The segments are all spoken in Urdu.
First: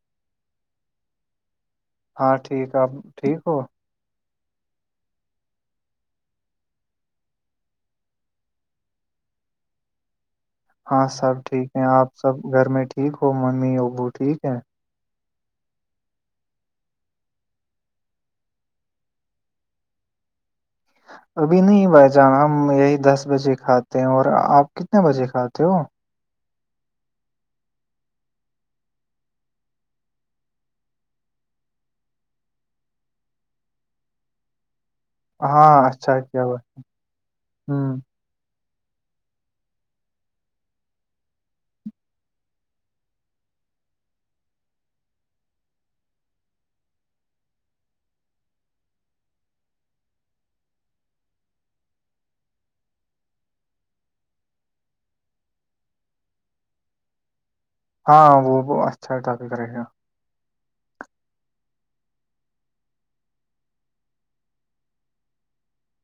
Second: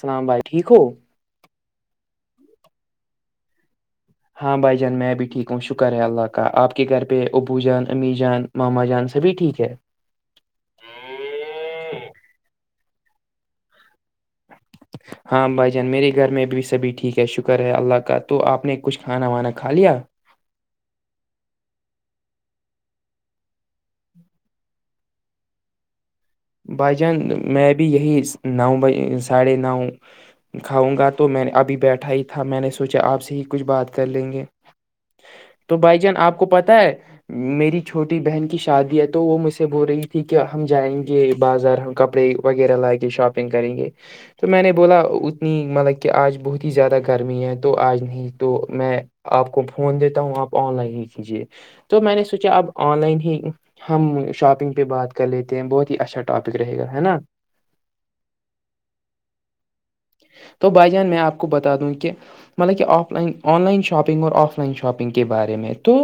سلام بھائی ٹھیک ہو ہاں ٹھیک آپ ٹھیک ہو ہاں بھائی جان میں بھی ٹھیک ہوں شکر ہے اللہ کا آپ کے گھر پہ ابو جان امی جان ماما جان سبھی ٹھیک ہے ہاں سب ٹھیک ہے آپ سب گھر میں ٹھیک ہو ممی ابو ٹھیک ہے ہاں بھائی جان میرے گھر میں بھی سبھی ٹھیک ہے شکر ہے اللہ کا تو آپ نے کچھ کھانا وانا کھا لیا ابھی نہیں بھائی جان ہم یہی دس بجے کھاتے ہیں اور آپ کتنے بجے کھاتے ہو بھائی جان می بی یہی نو بجے ساڈے نو کھاؤں گا تو میں ابھی بیٹھا ہی تھا میں نے سوچا آپ سے ہی کچھ بات کر لیں گے تو ہاں بھائی جان اچھا آپ کیا کو ہوا پتا ہے میری ہ چھوٹی بہن کی شا شادی ہے تو وہ مجھ سے بول رہی تھی کہ ہم جائیں گے یہ بازار ہم کپڑے وغیرہ لائیں گے شاپنگ کریں گے تو میں نے بولا اتنی مطلب کہ آج بہت ہی زیادہ گرمی ہے تو آج نہیں تو میں آپ کو فون دیتا ہوں آپ آن لائن ہی کیجیے تو میں نے سوچا اب آن لائن ہی ہم شاپنگ پہ بات کر لیتے ہیں بہت اچھا ٹاپک رہے گا ہے نا ہاں وہ وہ اچھا ٹاپک رہے گا تو بھائی جان میں آپ کو بتا دوں کہ مطلب کہ offline online shopping اور آف لائن شاپنگ کے بارے میں تو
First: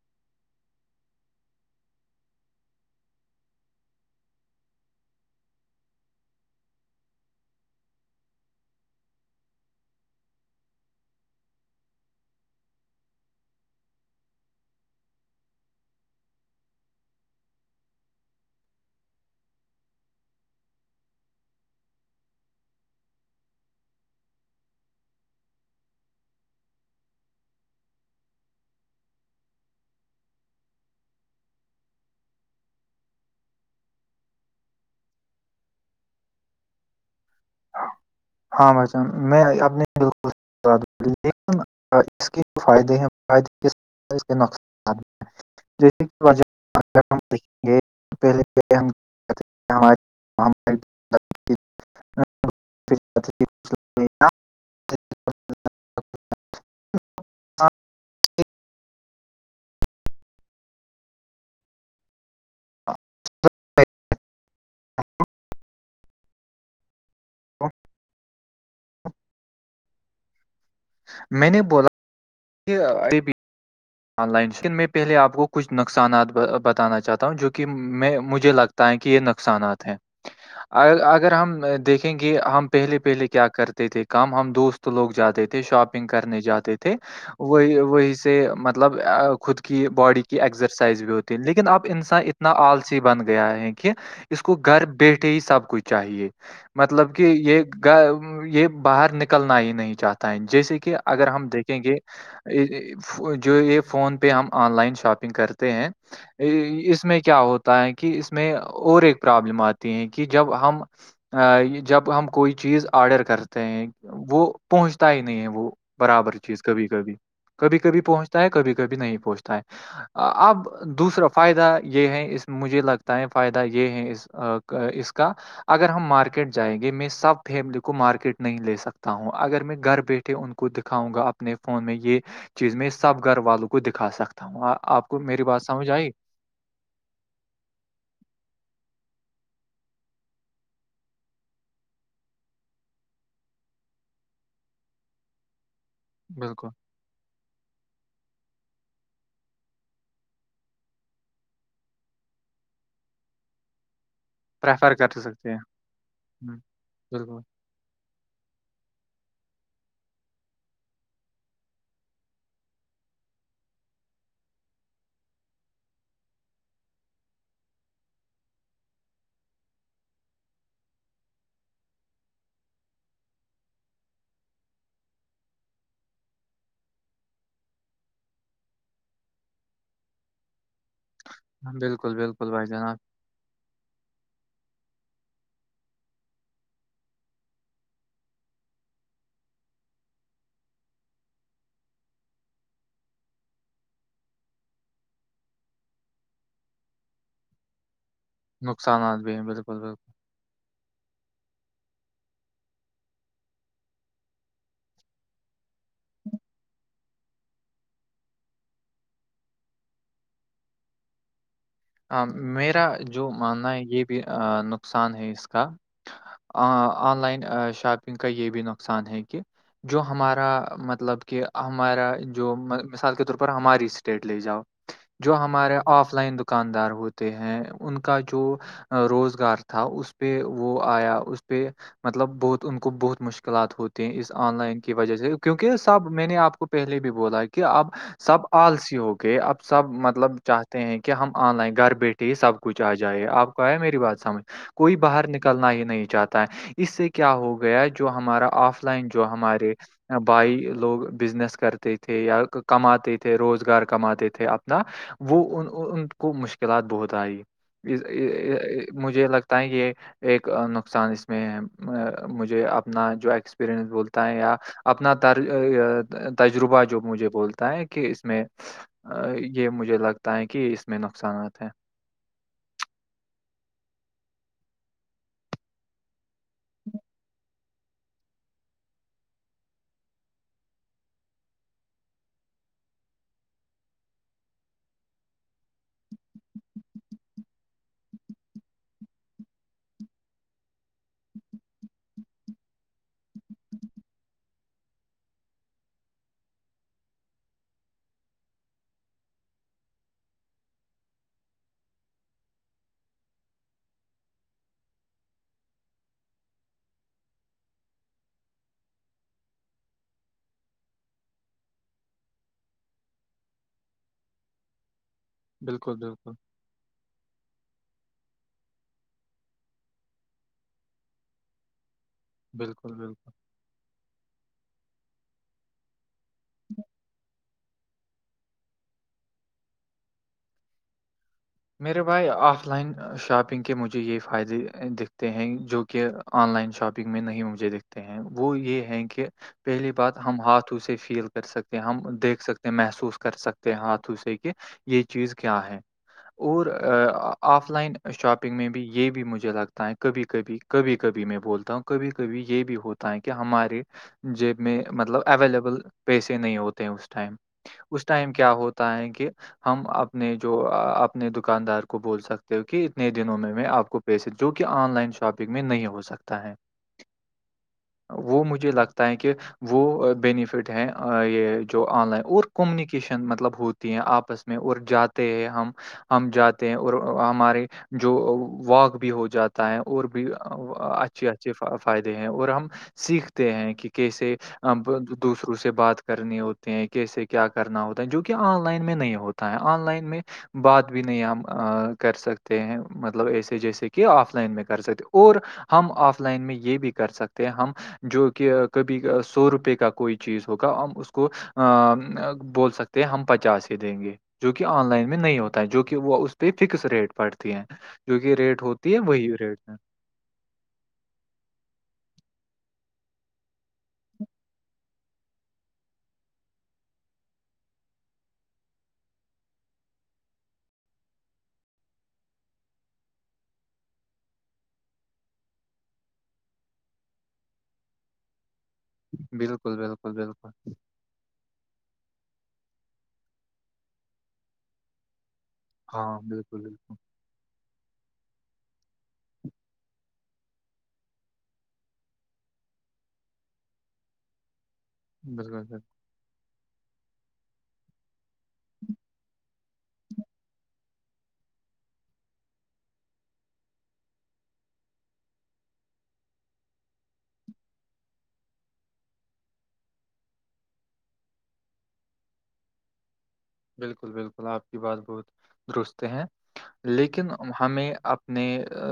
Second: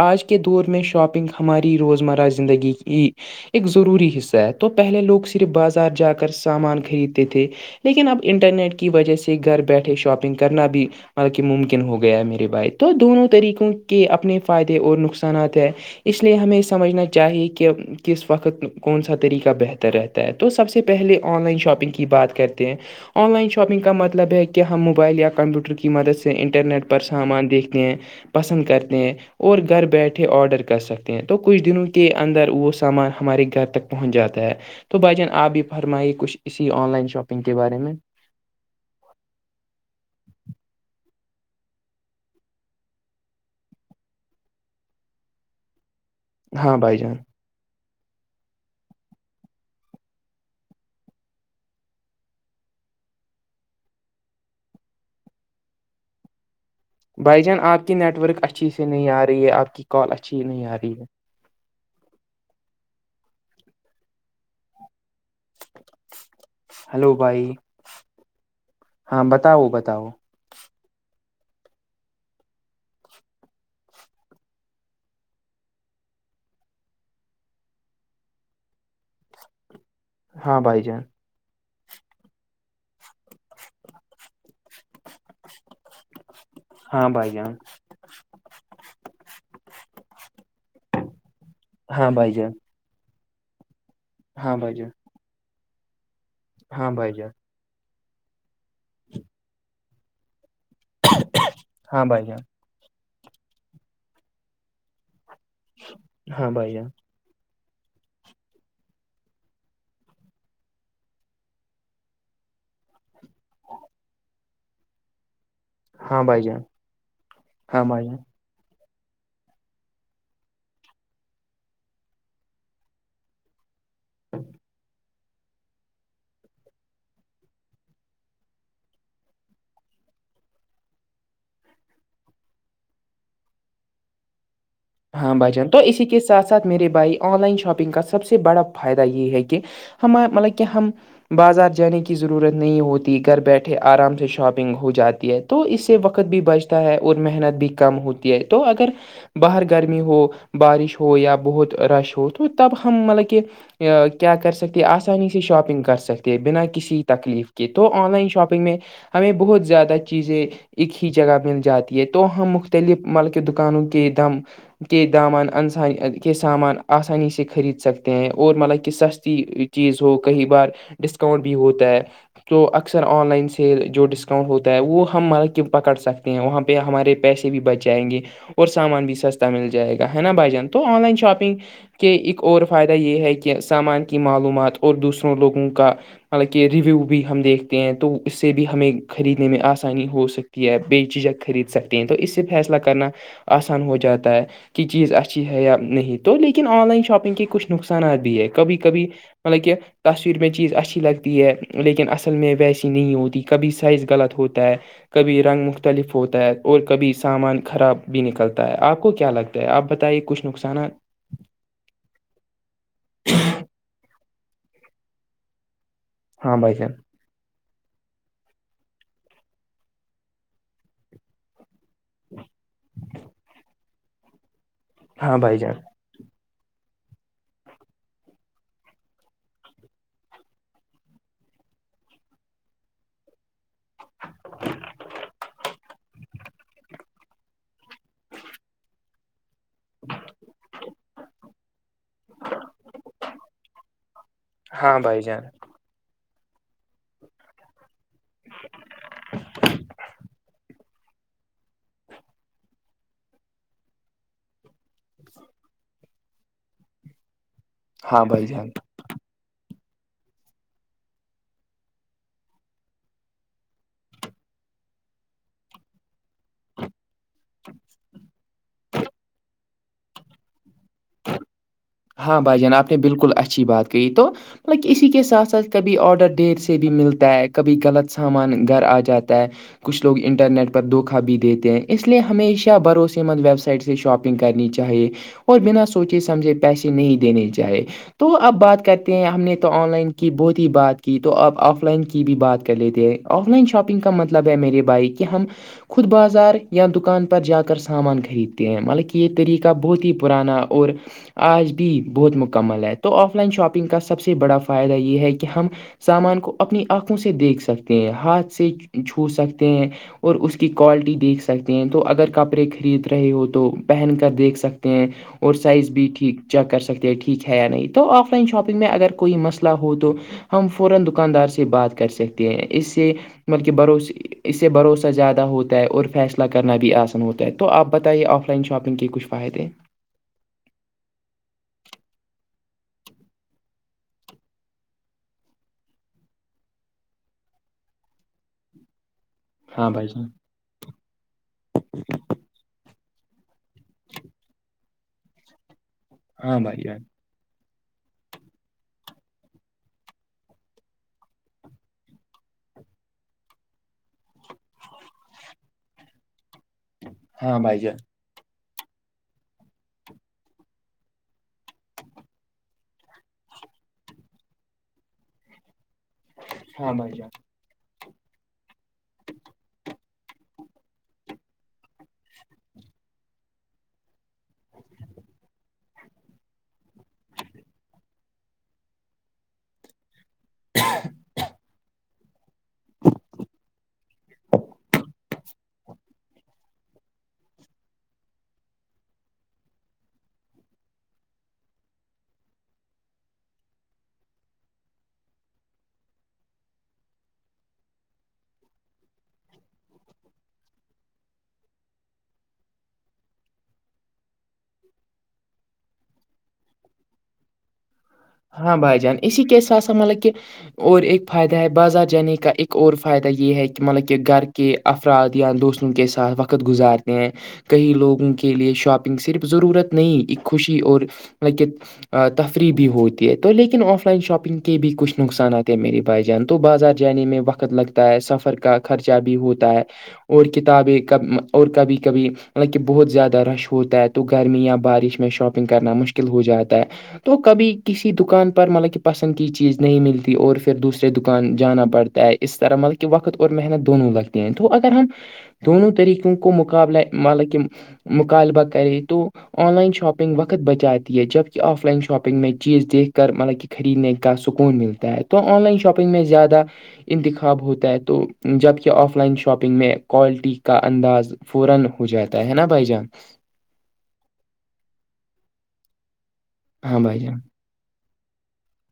آج کے دور میں شاپنگ ہماری روزمرہ زندگی کی ایک ضروری حصہ ہے تو پہلے لوگ صرف بازار جا کر سامان خریدتے تھے لیکن اب انٹرنیٹ کی وجہ سے گھر بیٹھے شاپنگ کرنا بھی مط کہ ممکن ہو گیا ہے میرے بھائی تو دونوں طریقوں کے اپنے فائدے اور نقصانات ہیں اس لیے ہمیں یہ سمجھنا چاہیے کہ کس وقت کون سا طریقہ بہتر رہتا ہے تو سب سے پہلے آن لائن شاپنگ کی بات کرتے ہیں آن لائن شاپنگ کا مطلب ہے کہ ہم موبائل یا کمپیوٹر کی مدد سے انٹرنیٹ پر سامان دیکھتے ہیں پسند کرتے ہیں اور گھر بیٹھے آڈر کر سکتے ہیں تو کچھ دنوں کے اندر وہ سامان ہمارے گھر تک پہنچ جاتا ہے تو بھ جان آپ بھی فرمائیے کچھ اسی آن لائن شاپنگ کے بارے میں ہاں بھائیچان میں اپنے دوست سے بات ہو رہی اس کے جو فائدے ہیں فائدے اس کے نقصان ہاں بھائی جان [inaudible] یہ پہلے گ ہم [inaudible] بھائی جان آپ کی نیٹ ورک اچھی سے نہیں آ رہی ہے آپ کی کال اچھی نہیں آ رہی ہے ہلو بھائی ہاں بتاؤ بتاؤ میں نے بولا آن لائنیکن میں پہلے آپ کو کچھ نقصانات بتانا چاہتا ہوں جو کہ میں مجھے لگتا ت کہ یہ نقصانات ہیں ہاں بھائی جان اگر ہم دیکھیں گے ہم پہلے پہلے کیا کرتے تھے کام ہم دوست لوگ جاتے تھے شاپنگ کرنے جاتے تھے ہاں بھائی جان وہی وہی سے مطلب خود کی باڈی کی ایکسرسائز بھی ہوتی لیکن اب ہاں انسان بھائی جان اتنا آالسی بن گیا ہے کہ اس کو ہاں بھائی گھر جان بیٹھے ہی سب کچھ چاہیے ہاں بھائی مطلب کہ جان یہ یہ باہر نکلنا ہی نہیں چاہتا ہے جیسے کہ اگر ہم دیکھیں گے ہاں بھائی جان جو یہ فون پہ ہم آن لائن شاپنگ کرتے ہیں ہاں بھائی جان اس میں کیا ہوتا کہ اس میں اور ایک پرابلم آتی ہے کہ جب ہم جب ہم کوئی چیز آرڈر کرتے ہیں وہ پہنچتا ہی نہیں ہے وہ ہاں برابر بھائی جان چیز کبھی کبھی کبھی ہاں کبھی بھائی جان پہنچ ہے کبھی کبھی نہیں پہنچتا ہے اب دوسرا فائدہ یہ ہے اس میں مجھے لگتا تیں فائدہ یہ ہے اس اس کا اگر ہم مارکیٹ جائیں گے میں سب فیملی کو مارکیٹ نہیں لے سکتا ہوں اگر میں گھر بیٹھے ان کو دکھاؤں گا اپنے فون میں یہ چیز میں اس سب گھر والوں کو دکھا سکتا ہوں آپ کو ہاں میری بھائی بات جان تو سمجھ اسی آئی کے ساتھ ساتھ میرے بھائی آن لائن شاپنگ کا سب سے بڑا فائدہ یہ ہے کہ ہمار مطلب کہ ہم بازار جانے کی ضرورت نہیں ہوتی گھر بیٹھے آرام سے شاپنگ ہو جاتی ہے تو اس سے وقت بھی بالکل بچتا ہے اور محنت بھی کم ہوتی ہے تو اگر باہر کے گرمی ہو بارش ہو یا بہت رش ہو تو تب ہم مطلب کہ کیا کر سکتے پریفر کر آسانی سے سکتے ہیں شاپنگ کر سکتے ہیں ہوں، بنا کسی بالکل تکلیف کہ تو آن لائن شاپنگ میں ہمیں بہت زیادہ چیزیں ایک ہی جگہ مل جاتی ہے تو ہم مختلف مل کے دکانوں کے دم کے دامن انسان کے سامان آسانی سے خرید سکتے ہیں اور مطلب کہ سستی چیز ہو کئی بار ڈسکاؤنٹ بھی ہوتا ہے تو اکثر آن لائن سیل جو ڈسکاؤنٹ ہوتا ہے وہ ہم مارب کہ پکڑ سکتے ہیں وہ ہم ہمارے پیسے بھی بچ جائیں گے اور سامان بھی سستے مل جائے گا ہے نا بھائی جان تو آن لائن شاپنگ ہم، بالکل کے ایک بالکل اور بھائی فائدہ جناب یہ ہے کہ کے سامان کی معلومات اور دوسروں لوگوں کا مطلب کہ ریویو بھی ہم دیکھتے ہیں تو اس سے بھی ہمیں خریدنے میں آسانی ہو سکتی یا بئی چیزیں خرید سکتے ہیں تو اس سے فیصلہ کرنا آسان ہو جاتا ہے کہ چیز اچھی ہے یا نہیں تو لیکن آن لائن شاپنگ کے کچھ نقصانات بھی ہے کبھی کبھی نقصانات بھی ہیں مطلب کہ بالکل بالکل پر میں چیز اچھی لگتی ہے لیکن اصل میں ویسی نہیں ہوتی کبھی سائز غلط ہوتا ہے کبھی رنگ مختلف ہوتا ہے اور کبھی سامان خراب بھی نکلتا ہے آپ کو کیا لگتا ہےپ بتائیے کچھ نقصانات میرا جو ماننا ہے یہ بھی نقصان ہے اس کا ہاں بھائی جان آن لائن شاپ کا یہ بھی نقصان ہے کہ جو ہمارا مطلب کہ ہمارا جو مثال کے طور پر ہماری اسٹیٹ لے جاؤ جو ہاں بھائی جان ہمارے آف آف لائن دکاندار ہوتے ہیں ان کا جو روزگار تھا اس پہ وہ آیا اس پہ مطلب بہت ان کو بہت مشکلات ہوتی ہیں اس آن لائن کی وجہ سے کیونکہ سب میں نے آپ کو پہلے بھی بولا کہ اب سب آلسی ہو گئے اب سب مطلب چاہتے ہیں کہ ہم آن لائن گھر بھی بیٹے سب کچھ آ جائے آپ کو ہے میری بات سمجھ کوئی ہاں بھائی باہر جان نکلنا ہی نہیں چاہتا ہے یہ اس سے کیا ہو گیا ہے جو ہمارا آف لائن جو ہمارے بھائی لوگ بزنس کرتے تھے یا کماتے تھے روزگار کماتے تھے اپنا وہ ان کو مشکلات بہت آئی ہاں بھائی جان مجھے لگتا ہے یہ ایک نقصان اس میں ہے مجھے اپنا جو ایکسپیرئنس بولتا ہے یا اپنار تجربہ جو مجھے بولتا ہے کہ اس میں یہ مجھے لگتا ہے کہ اس میں نقصانات ہیں ہاں بھائی جان آپ نے بالکل اچھی بات کہی تو مطل اسی کے ساتھ ساتھ کبھی آڈر دیر سے بھی ملتا ہے کبھی غلط سامان گھر آ جاتا ہے کچھ لوگ انٹرنیٹ پر دھوکا بھی دیتے ہیں اس لیے ہمیشہ بھروسے مند ویب سائٹس سے شاپنگ کرنی چاہے اور بنا سوچے سمجھے پیسے نہیں دینے چاہے تو اب بات کرتے ہیں ہم نے تو آن لائن کی بہت ہی بات کی تو آپ آف لائن کی بھی بات کر لیتے ہیں آف لائن شاپنگ کا مطلب ہے میرے بھائی کہ ہم خود بازار یا دکان پر جا کر سامان خریدتے ہیں مطالب کہ یہ طریقہ بہت ہی پرانا اور آج بھی بہت مکمل ہے تو آف لائن شاپنگ کا سب سے بڑا فائدہ یہ ہے کہ ہم سامان کو اپنی آنکھوں سے دیکھ سکتے ہیں ہاتھ سے چھو سکتے ہیں اور اس کی کوالٹی دیکھ سکتے ہیں تو اگر کپڑے خرید رہے ہو تو پہن کر دیکھ سکتے ہیں اور سائز بالکل بھی بالکل ٹھیک چیک کر سکتے ہیں ٹھیک ہے یا نہیں تو آف لائن شاپنگ میں اگر کوئی مسئلہ ہو تو ہم فوران دکاندار سے بات کر سکتے ہیں اس بالکل سے بالکل مطلب بھروس اس سے بھروسہ زیادہ ہوتا ہے اور فیصلہ ل کرنب بھی آسن ہوتا ہے تو آپ بتائیے آف لائن شاپنگ کے کچھ فائدے میرے بھائی آف لائن شاپنگ کے مجھے یہ فائدے دکھتے ہیں جو کہ آن لائن شاپنگ میں نہیں مجھے دیکھتے ہیں وہ یہ ہیں کہ ہاں پہلی بھائی بات جان ہم ہاتھ ہاتھوں سے فیل کر سکتے ہم دیکھ سکتے ہیں محسوس کر سکتے ہیں ہاتھوں سے کہ یہ چیز کیا ہے ہاں اور بھائی جان آف لائن شاپنگ میں بھی یہ بھی مجھے لگتا ہے کبھی کبھی کبھی کبھی میں بولتا ہوں کبھی کبھی یہ بھی ہوتا ہے کہ ہمارے جیب میں مطلب اویلیبل پیسے نہیں ہوتے ہیں اس ٹائم ہاں بھائی جان اس ٹائم کیا ہوتا ہے کہ ہم اپنے جو اپ اپنے دکاندار کو بول سکتے ہو کہ اتنے دنوں میں آپ کو پیسے جو کہ آن لائن شاپنگ میں نہیں ہو سکتا تا ہے ہاں بھ جان وہ مجھے لگتا ہے کہ وہ بینیفٹ ہیں یہ جو آن لائن اور کمیونیکیشن مطلب ہوتی ہیں آپس میں اٹ جاتے ہیں ہم ہم جاتے ہیں اور ہمارے جو واک بھی ہو جاتا ہے اور بھی اچھے اچھے فائدے ہیں اور ہم سیکھتے ہیں کہ کیسے دوسروں سے بات کرنی ہوتے ہیں کیسے کیا کرنا ہوتا ہے جو کہ آن لائن میں نہیں ہوتا ہیں آن لائن میں بعات بھی نہیں ہم کر سکتے ہیں مطلب ایسے جیسے کہ آف لائن میں کر سکتے اور ہم آف لائن میں یہ بھی کر سکتے ہیں ہم جو کہ کبھی سو روپئے کا کوئی چیز ہوگا ہم اس کو بول سکتے ہیں ہم پچاس ہی دیں گے جو کہ آن لائن میں نہیں ہوتا جو کہ وہ اس پہ فکس ریٹ پڑتی ہیں جو کہ ریٹ ہاں ہوتی بھائی ہے جان وہی اسی ریٹ کی ہے سا مطلب کہ اور ایک فائدہ ہے بازار جانے کا ایک اور فائدہ یہ ہے کہ مطلب کہ گھر کے افراد یا دوستوں کے ساتھ وقت گزارتے ہیں کہئی لوگوں کے لیے شاپنگ صرف ضرورت نہیں خوشی اور لک تفریح بھی ہوتی تو لیکن آف لائن شاپنگ کے بھی کچھ نقصانات ہیں میرے بھائی جان تو بازار جانے میں وقت لگتے ہے سفر کا خرچہ بھی ہوتا بالکل ہے بالکل اور بالکل کتاب ایک ب اور کبھی کبھی مطلب کہ بہت زیادہ رش ہوتا ہے تو گرمی یا بارش میں شاپ کرنا ہاں مشکل ہو بالکل جاتا بالکل ہے تو کبھی کسی دکان پر مطلب کہ پسند کی چیز نہیں ملتی اور پھر دوسرے دکان جانا پڑتا ہے اس طرح مطلب کہ وقت اور محنت دونوں لگتے ہیں تو اگر ہم بالکل دونوں طریقوں کو کو مقابللہے مطلب کہم مطالبہ کرے تو آن لائن شاپنگ وقت بچاتی ہے جبک آف لائن شاپنگ میں چیز دیکھ کر مطلب کہ خریدنے کا سکون ملتا ہے تو آن لائن شاپنگ میں زیادہ انتخاب ہوتا ہے تو جبکہ آف لائن شاپنگ میں کوالٹی کا انداز فوران ہو جاتا ہے نا بھائی جان بالکل بالکل آپ کی بات بہت درست ہے ہاں بھائی جان لیکن ہمیں اپنے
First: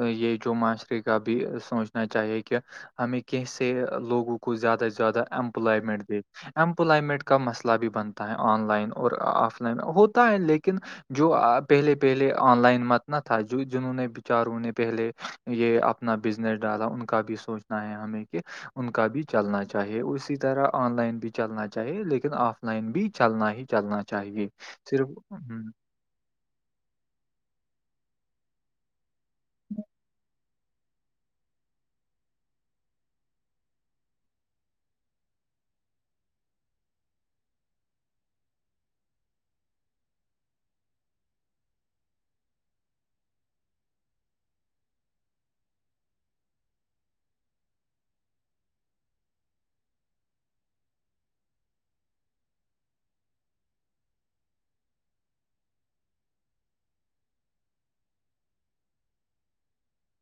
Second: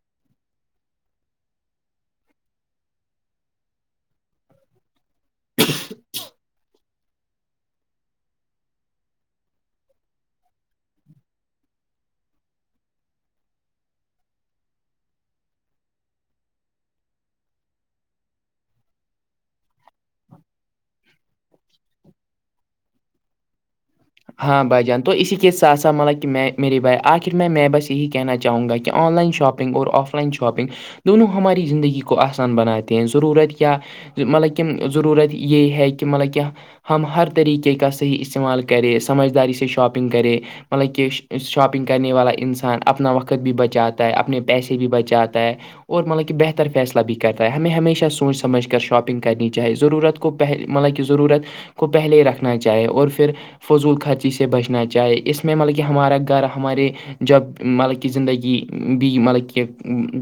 یہ جو معاشرے کا بھی سوچنا چاہیے کہ ہمیں کیس سے لوگوں کو زیادہ سے زیادہ امپلائمنٹ دے امپلائمنٹ کا مسئلہ بھی بنتا ہے آن لائن اور آپ ہوتا ہے لیکن جو پہلے پہلے آن لائن مت نہ تھا جو جنہوں نے بچاروں نے پہلے یہ اپنا بزنس ڈالا ان کا بھی سوچنا ہے ہمیں کہ ان کا بھی چلنا چاہیے اسی طرح آن لائن بھی چلنا چاہیے لیکن آف لائن بھی چلنا ہی چلنا چاہی ہاں بھائی جان تو اسی کے ساتھ سات مطا کہ میں میری بھائی آخر میں بس یہی کہنا چاہوں گا کہ آن لائن شاپنگ اور آف لائن شاپ شاپنگ دونوں ہماری زندگی کو آسان بناتے ہیں ضرورت یا مطلب کہ ضرورت یہ ہے کہ مطلب کہ ہم ہر طریقے کا صحیح استعمال کر کرے سمجھداری سے شاپنگ کرے مطلب کہ شاپنگ کرنے والا انسان اپنا وقت بھی بچاتا ہے اپنے پیسے بھی بچاتا ہے اور مطلب کہ بہتر فیصلہ بھی کرتا ہے ہمیں ہمیشہ سوچ سمجھ کر شاپنگ کرنی چاہے ضرورت کو پہلے مطلب کہ ضرورت کو پہلے ہی رکھنا چاہے اور پھر فضول خرچی سے بچنا چاہے اس میں مطلب کہ ہمارا گھر ہمارے جب مطلب کہ زندگی بھی مطلب کہ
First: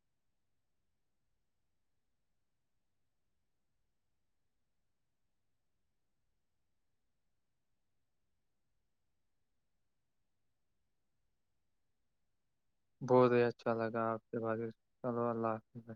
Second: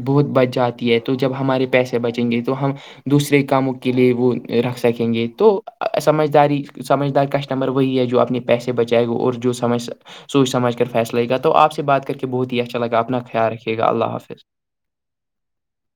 بہت بچ جاتی ہے تو جب ہمارے پیسے بچیں گے تو ہم دوسرے کاموں کے لیے وہ رکھ سکیں گے تو سمجھداری سمجھدار کسٹمر وہی ہے جو آپ پیسے بچائے گا اور جو سمج سوچ سمجھ کر فیصلے گا تو آپ سے بات کر کے بہت ہی اچھا لگا اپنا بہت ہی خیال اچھا رکھیے گا لگا اللہ آپ سے حافظ بات کر کے۔ چلو اللہ حافظ [unintelligible]